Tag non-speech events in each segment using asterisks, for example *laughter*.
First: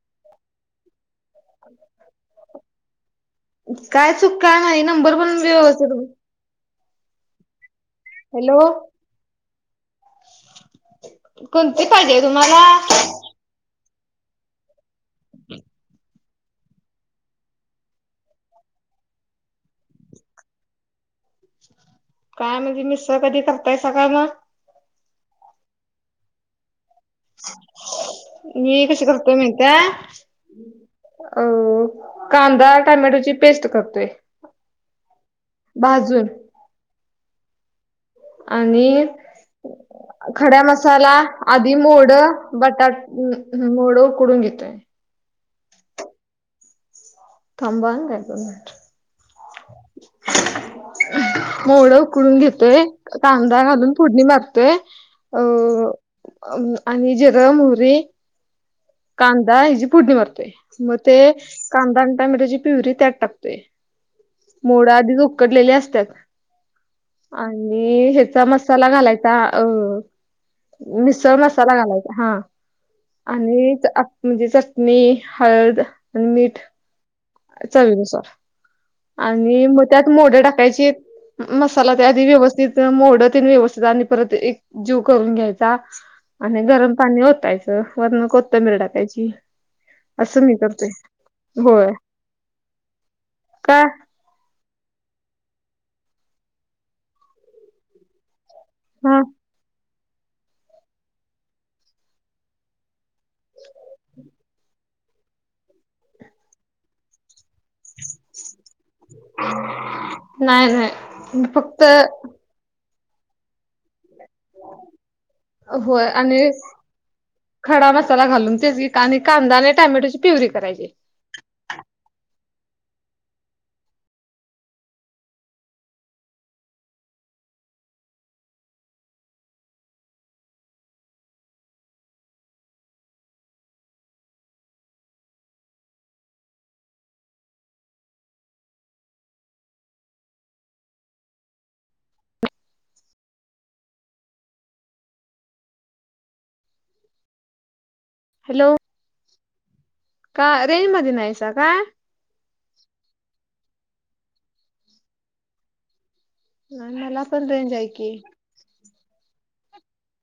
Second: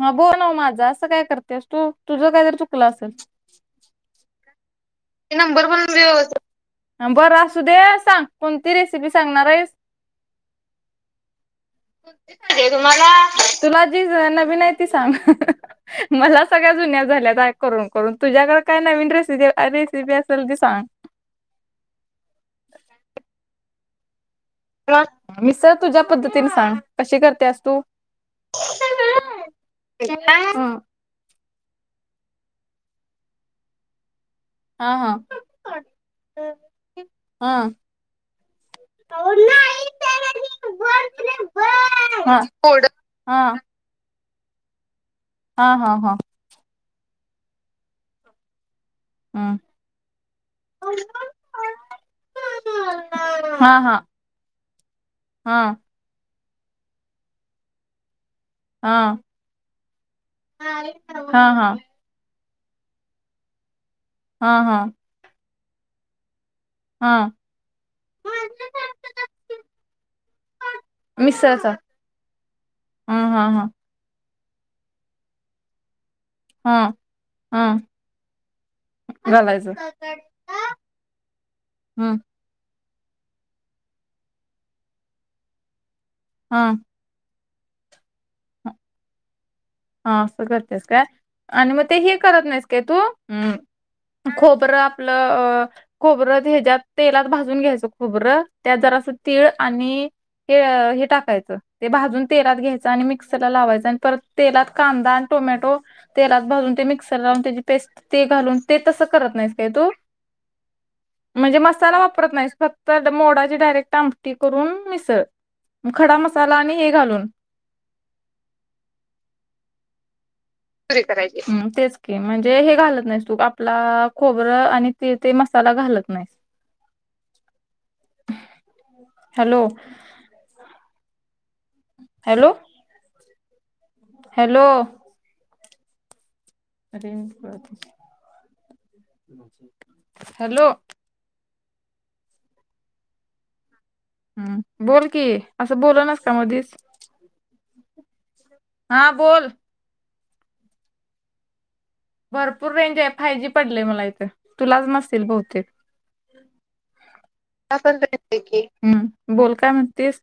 हा भर ना माझं असं काय करतेस तू तुझं काय तर चुकलं असेल. काय चूका आहे नंबर ते पण नंबर व्यवस्थित व्यवस्थित बरं असू दे सांग हॅलो कोणती रेसिपी सांगणार आहेस. कोणती पाहिजे तुम्हाला तुला दिसं ना तुम्ही नाही ती सांग. मला सगळ्या जुन्या झाल्यात करून करून तुझ्याकडे काय नवीन रेसिती रेसिपी असेल ती सांग. काय म्हणजे मिसळ कधी करताय सकाळ ना. *unintelligible* मिसळ तुझ्या पद्धतीने सांग. कशी करतेस तू? मी कशी करतोय माहितेय? हा अ कांदा टमॅटोची पेस्ट करतोय. हा हा भाजून हा. आणि *unintelligible* खड्या मसाला आधी मोडं कोड बटा म हा. म मोडं उकडून घेतोय. हा हा हा. थांबा हा काय दोन मिनट. हम्म. मोडं उकडून घेतोय कांदा हा हा घालून हा फोडणी मारतोय हा. अ आणि जिरं, मोहरी हा कांदा हिजी पुडणी मारते मग ते हा कांदा आणि टामेटोची प्युरी त्यात टाकते. हा हा मोडा आधीच उकडलेली असत्यात. हा. आणि ह्याचा मसाला घालायचा अ मिसळ मिक्सरचा मसाला घालायचा हा हा हा हा आणि म्हणजे चटणी, हळद आणि मीठ हा. हा चवीनुसार आणि घालायचं. मग त्यात मोडं टाकायचे मसाला हम्म आदी व्यवस्थित मोडंतेन व्यवस्थित आणि परत एक जीव करून घ्यायचा आणि हा गरम पाणी होतायचं वरनं होतं कोतमीर टाकायची. हा असं मी करतेस करतोय काय आणि मग ते हे करत नाहीस काय तू का खोबरं आपलं अ खोबरं ह्याच्यात तेलात भाजून घ्यायचं खोबरं. त्यात जरासा हा तीळ आणि हे हे टाकायचं ते भाजून तेलात घ्यायचं आणि मी मिक्सरला लावायचा आणि परत तेलात कांदा आणि टोमॅटो तेलात भाजून ते मिक्सर लावून त्याची पेस्ट ते घालून ते तसं करत नाहीस काय तू? नाही नाही म्हणजे फक्त मसाला वापरत नाही फक्त मोडाची डायरेक्ट आमटी करून मिसळ खडा मसाला आणि हे घालून खडा मसाला घालून तेच की आणि कांदा आणि टॅमॅटोची प्युरी करायची. पुरी हम्म तेच की म्हणजे हे घालत नाहीस तू आपला खोबरं आणि ते ते मसाला घालत नाही. हॅलो. हॅलो. हॅलो. हॅलो. हम्म बोल की असं बोलं नसतं मधीच. हॅलो हा बोल. का रेंज मध्ये नाहीयसा काय? भरपूर रेंज आहे फाय जी पडलेय मला इथे तुलाच नसेल बहुतेक. नाय मला पण रेंज आहे की. हम्म बोल काय म्हणतेच?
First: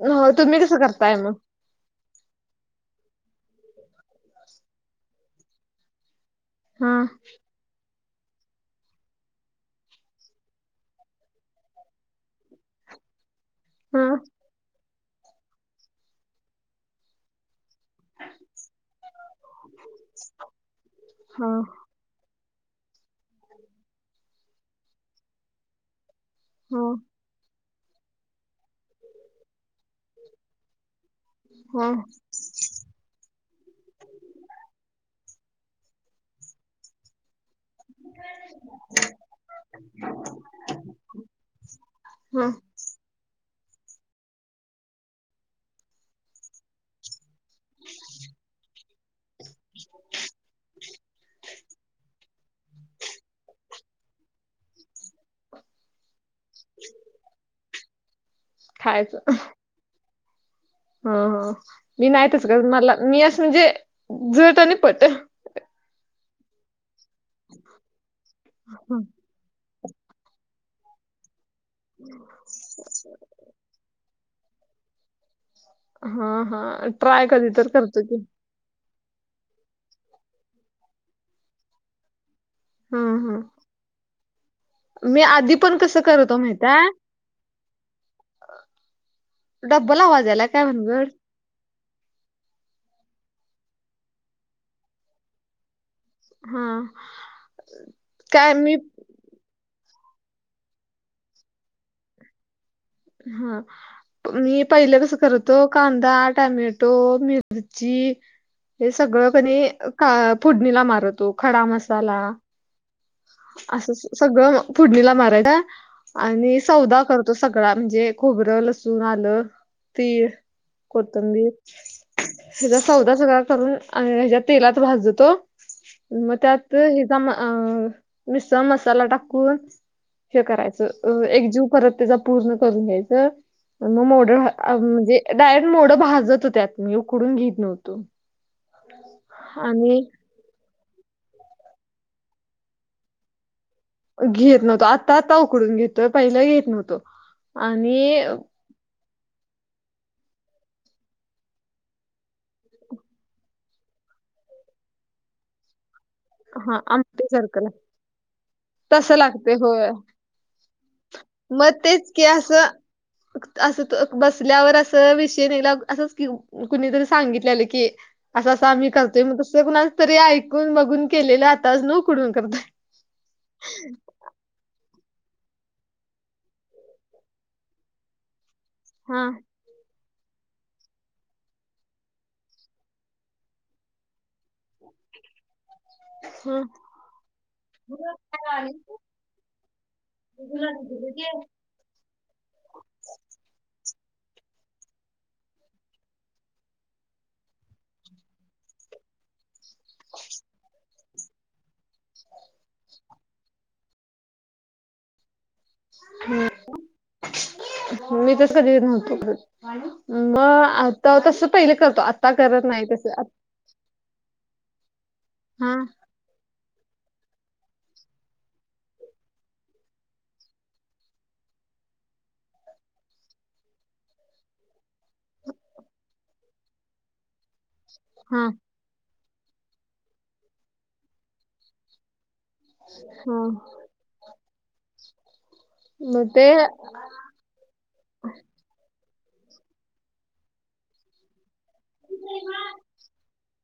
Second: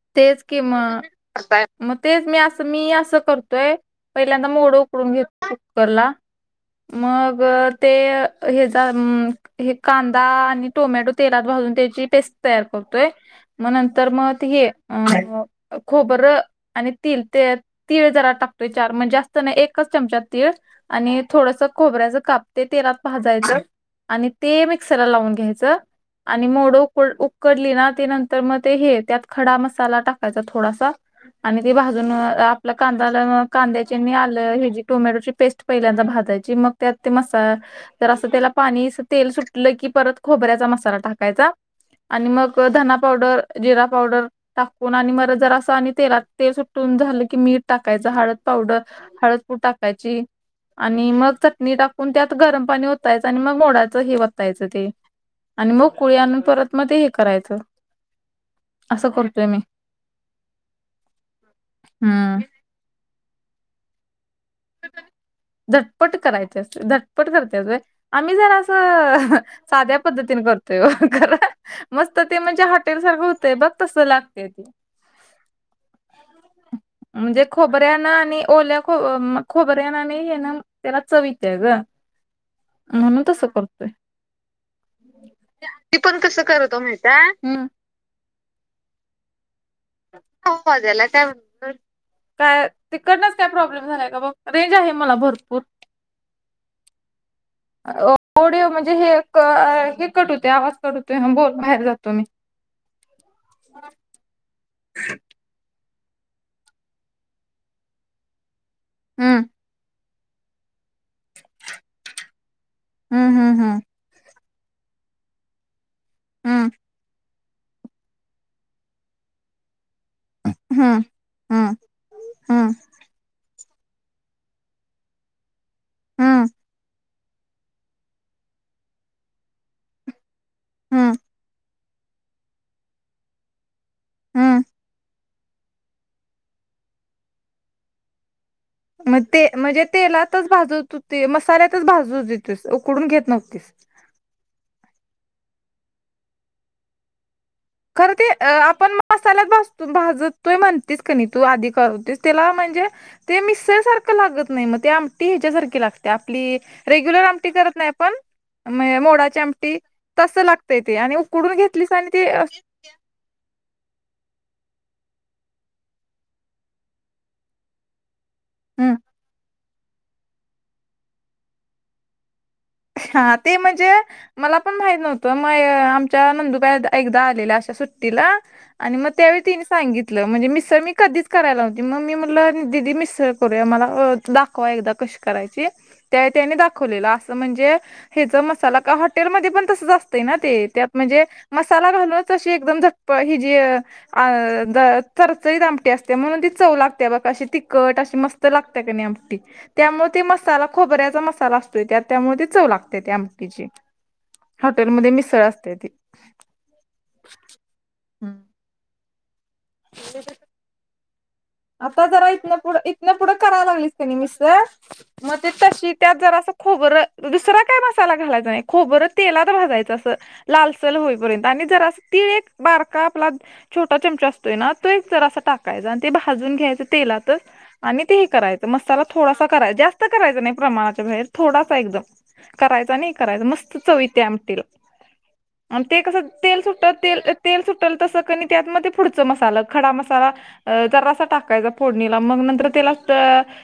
हो तेच तुम्ही किं म कसं करताय मग? मग तेच मी असं मी असं करतोय पहिल्यांदा मोडं उकडून घेत कुकराला हा मग ते हेजा म कांदा आणि टोमॅटो तेलात भाजून त्याची पेस्ट तयार करतोय मग हा नंतर मग ते हे अ खोबरं आणि तिल ते तीळ जरा टाकतोय चार म्हणजे जास्त ना एकच चमचा तीळ आणि हा थोडस खोबऱ्याचा काप ते तेलात भाजायचं आणि ते मिक्सरला लावून घ्यायचं आणि मोडं हा उक उकडली ना ते नंतर मग ते हे त्यात खडा मसाला टाक कायचा थोडासा आणि ते हा भाजून आपला कांदाला मग कांद्याची आणि आलं हेजी टोमॅटोची पेस्ट पहिल्यांदा भाजायची मग त्यात ते मसा तर असं त्याला पाणी तेल सुटलं की परत खोबऱ्याचा मसाला टाकायचा आणि हा मग धना पावडर जिरा पावडर टाकून आणि मर जरासा आणि तेलात तेल सुटून झालं की मीठ टाकायचा हळद पावडर, हळदपूड टाकायची. आणि मग चटणी टाकून त्यात गरम पाणी ओतायचं आणि मग मोडायचं हे वतायचं ते. आणि मग कुळी आणून परत मग ते हे करायचं. असं खायचं करतोय मी. हा हा मी नाही हम्म तसं करत मला मी असं म्हणजे जट आणि पट. झटपट करायची असते झटपट करते गं आम्ही जर असं साद्या पद्धतीने करतोय खरं मस्त ते म्हणजे हॉटेल सारखं होतय बघ. तसं लागतये ती. हा हा ट्राय कधी तर करतो खोबऱ्यानं की. आणि ओल्या खो म खोबऱ्यानी हे ना त्याला चवीत येते गं. हा म्हणू हा तसं करतोय. ती पण कसं करतो माहित आहे. डब्बल *unintelligible* आवाज यायलाय भानगड काय तिकडनच काय प्रॉब्लेम झालाय का बघ रेंज आहे मला भरपूर. हा. काय ओडिओ मी म्हणजे हे क कट होते आवाज कट होतोय बोल बाहेर जातो मी. हा मी पहिलं कसं करतो कांदा, टमॅटो, मिरची हे सगळं हम्म क नी का फुडणीला मारतो खडा मसाला? हम्म हम्म हम्म. असं सगळं फुडणीला मारायचं आणि हम्म सौदा करत तो सगळा म्हणजे खोबरं लसून, आलं, तीळ हम्म हम्म कोतंबीर हम्म सौदा सगळा करून अ हेच्या तेलात भाजतो मग हम्म त्यात तमं अ मिसळ मसाला टाकून हे करायचं हम्म अ एकजीव परत त्याज्या पूर्ण करून घ्यायचं म मोडं घा हम्म आ म्हणजे डायरेक्ट मोडं भाजत होत्यात मी उकडून घेत नव्हतो. म ते म्हणजे आणि तेलातच भाजवत होते मसाल्यातच भाजू देतोस उकडून घेत नव्हतीस. घेत नव्हतो आत्ता आता उकडून घेतोय पहिलं घेत नव्हतो. आणि खरं ते आपण म मसाल्यात भाजतून भाजतोय म्हणतीस क नाही तू आधी करतेस त्याला म्हणजे ते मिसळसारखं लागत नाही मते आमटी ह्याच्यासारखी लाग ते आपली हां रेग्युलर आमटी सारखं करत लागतं नाही आपण मे तसं मोडाची लागतंय आमटी होय. तसं लागतय ते आणि उकडून मग घेतलीस आणि तेच की ते असं असं तो क बसल्यावरस तर विषयनेला असाच क्यू कुणीतरी सांगितलेलं की असं असा आम्ही कर ते मग तसं कुणा तरी ऐकून बघून केलेलं आताज न उकडून करताय. हा ते म्हणजे मला पण माहित नव्हतं मय आमच्या नंदुबाई द एकदा आलेल्या अशा सुट्टीला. आणि मग हां त्यावेळी तिने सांगित तलं म्हणजे मिसळ मी कधीच करायलाव्हती मग मी म्हटलं दीदि मिसळ करू मला दा को एकदा कशी करायची त्या त्यांनी हां दाखवलेलं असं म्हणजे जर मसाला का हॉटेलमध्ये पण असते ना ते त्यात म्हणजे मसाला घालूनच अशी एकदम झटप हि जी अ अ ज चरचरीत आमटी असते म्हणून ती चव लागते बघ अशी तिखट अशी मस्त. त लागत्या कनई आमटी त्यामुळे ते मसाला खोबऱ्याचा मसाला असतोय त्यात. त्यामुळे ते चव लाग तेथे आमटीची हॉटेलमध्ये मिसळ असत्या ती. *unintelligible* हम्म म आता तसं पहिले करतो जरा आता इथनं करत पुढं नाही इथनं तसं. पुढं करायला लागलीस कनई मस्त मग हा तशी त्यात जरास खोबरं दुसरा काय मसाला घालायचा नाही. खोबरं तेलात भाजायचं असं लालसर होईपर्यंत आणि जरासं तिळ एक बारका आपला छोटा चमचा अस *unintelligible* टाकायचा आणि ते भाजून घ्यायच तेलातच आणि ते हे हा करायच मसाला थोडासा करायचा. जास्त करायच नाही प्रमाणाच्या बाहेर. थोडासा एकदम करायच आणि हे हा करायचं मस्त चव येत्या आमटीला. आणि ते कसं तेल सुट्ट तेल तेल सुटल तसं कनई त्यात मध्ये पुढच मसाला खडा मसाला अ जरासा टाकायचा. फोडणीला मग नंतर त्याला त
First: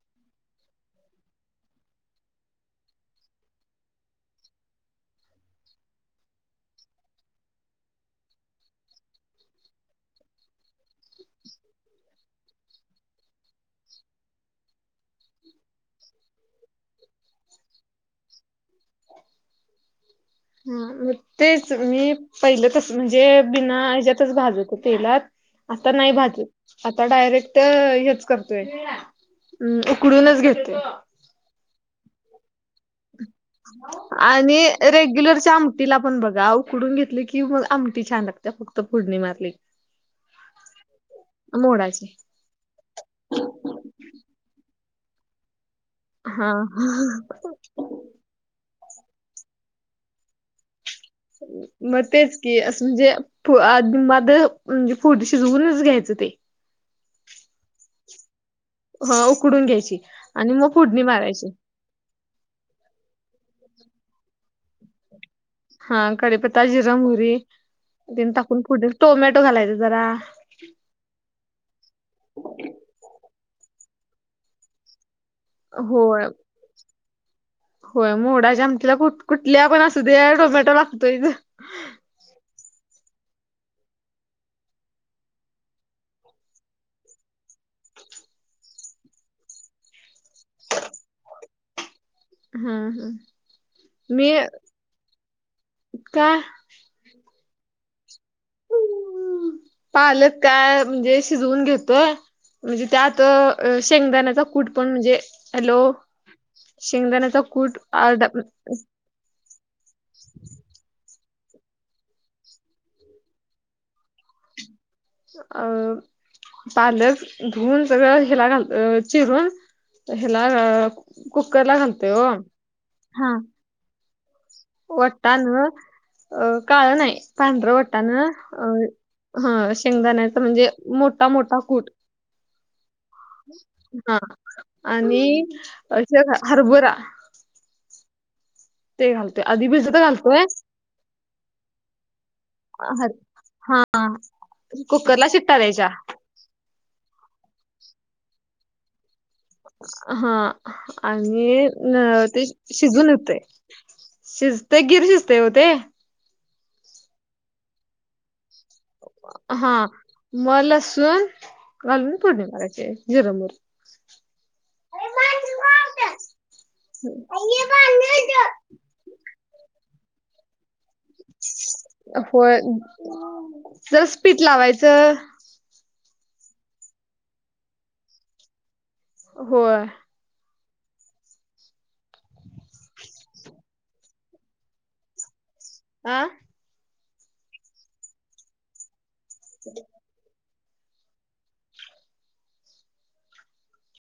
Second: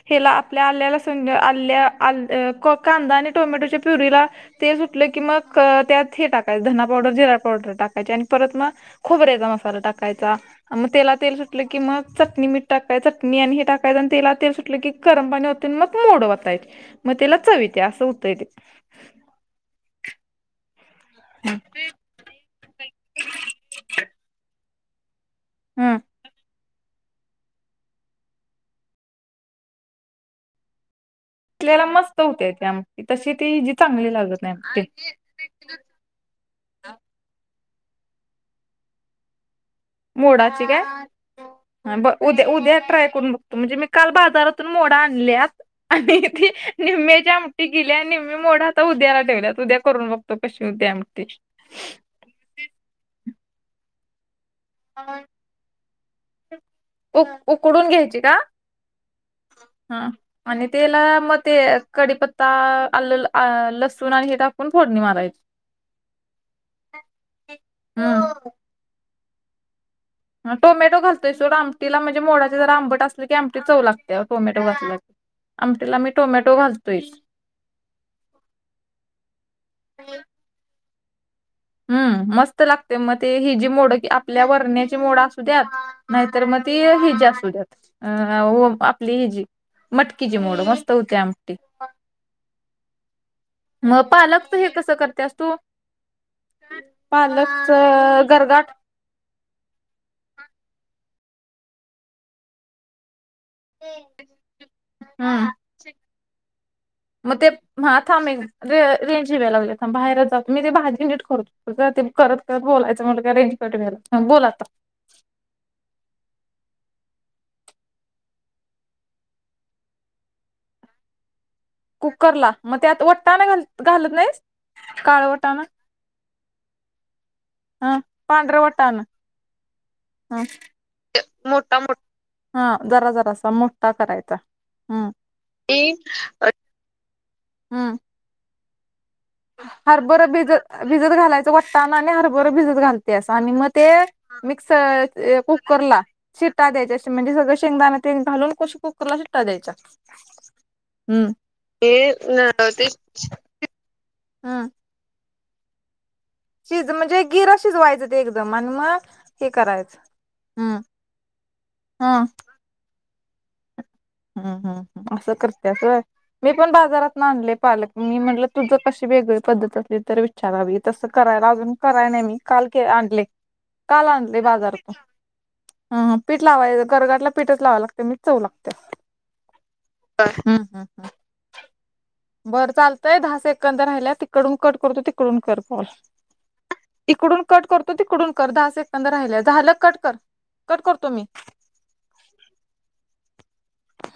हेला आपल्या आल्या, लसूण ग आल्या-आलं क कांदा आणि टोमॅटोच्या प्युरीला तेल सुटलं की मग, त्यात हे टाकायच धना पावडर, जिरा पावडर टाकायचे आणि परत मग खोबऱ्याचा मसाला टाकायचा, मग तेला तेल सुटलं की मग च नी मीठ टाकायचं चटणी आणि हे टाकायचं आणि तेला तेल सुटलं कि गरम पाणी ओतून मग मोडं ओतायचं. मग तिला चव येत्या असं होतंय ते. हा मग तेच मी पहिलं तसं म्हणजे बिना ह्याचात भाजतो तेलात, आता हम्म नाही भाजत. आता डायरेक्ट हेच करतोय, अं उकडूनच घेतोय. आपल्या मस्त होत्या ती आमटी. तशी ती हेजी चांगली लागत नाही आमटी. *unintelligible* टिला पण बघा उकडून घेतली की मग आमटी छान लागते फक्त फोडणी मारली की. मोडाची काय? हा मोडाची बग उ ते उद्या ट्राय करून बघतो म्हणजे मी काल बाजारातून मोडा आणल्या. आणि ती हा निम्म्याच्या आमटी किल्या निम्मे मोडा तो उद्याला ठेवल्यात उद्या करून बघतो कशी हूत्या आम मग तेच की असं म्हणजे फु आ आधु माध म्हणजे पुढ शिजवूनच घ्यायचं ते. उक-उकडून घ्यायची का? ह उकडून घ्यायची हा आणि मग फोडणी तेला मग मारायची ते कडीपत ता आलं आ आ लसूण आणि हे टाकून फोडणी मारायची. हा कडीपत्ता, जिर, मोहरी तेन हम्म. टाकून फोडणी टोमॅटो घालायच जरा. हा टोमॅटो घालतोय सोड आमटीला म्हणजे मोडचे जरा आंबट असली की आमटी चव लागते टोमॅटो घातला. आमटीला मी होय टोमॅटो घालतूयच. होय मोडाच्या आमटीला कुठ कुठल्या पण असू द्या टोमॅटो लागतोयच. हम्म मस्त लागते मग ते हेजी मोड क आपल्या वरण्याची मोड असूद्यात नाहीतर मग ती हिजी असूद्यात अ हो आपली हिजी मटकीचे मोड मस्त होते आमटी. हम्म, हम्म. मग पालकच तु हे कसं करत्यास तू? काय पालकच गरगाट हम्म. पालक काय म्हणजे शिजवून घेतोय म्हणजे त्यात अ अ शेंगदाण्याचा कूट पण म्हणजे हॅलो हम्म. मग शेंगदाण्याचा ते कूट हा अर्धा थांब एक रेंज हे व्हाय लागल्या आता बाहेरात जातो. मी ते भाजी नीट करत होतो ग. ते करत करत बोलायचं म्हटलं का रेंज कट व्हायल्या. हा बोला. अ पालक धुऊून सगळं हिला घाल अ चिरून हिला कुकरला घाल कुकरला मग त्यात वटाणं घाल घालत नाहीस. काळ वटाणा वटाणं अ काळ नाही पांढरं हा वटाणं पांढरा वटाणा अ हा शेंगदाण्याचा हा म्हणजे मोठा मोठा कूट. हा जरा जरासा मोठा हा करायचा हम्म आणि ते अ हे ग हरभरा. हम्म. ते घाल. हरभरं भिजत भिजत घालायचं वटाणं आणि हरभरं भिजत हर घालतियास आणि मग ते मिक्स कुकरला शिट्ट्या द्यायच्या कुकरला शिटा द्यायच्या म्हणजे सगळं शेंगदाणा तेन घालून कशी कु कुला शिट्टा देत. हा आणि न ते शिजून येतयं. हम्म शिजतयं गिर शिजतयं ओ ते. शिज म्हणजे गिर शिजवायचं. एकदम आणि मग हे हा करायचं म हम्म लसून घालून हम्म फोडणी करायची जिरं मोहरी. हम्म हम्म हम असं करतियास वय. मी पण बाजारातनं आणलय पालक मी म्हणलं तुझं कशी वेगळी पद्धत असली तर वि चला बी तसं करायला अजून कराय नाही मी होय काल के आणलयं. जरा काला पीठ आणलयं बाजारातून. लावायचं ह पीठ लावायंचं गरगाटला पीठचं लावाय लागतय म्हणजे चव लागतिया. होय. हम्म हम्म हम. बरं चालतंय दहा सेकंद राहिल्यात तिकडून कट करतो तिकडून कर फोन. आ इकडून कट करतो तिकडून कर दहा सेकंद राहिले झालं कट कर कट करतो मी.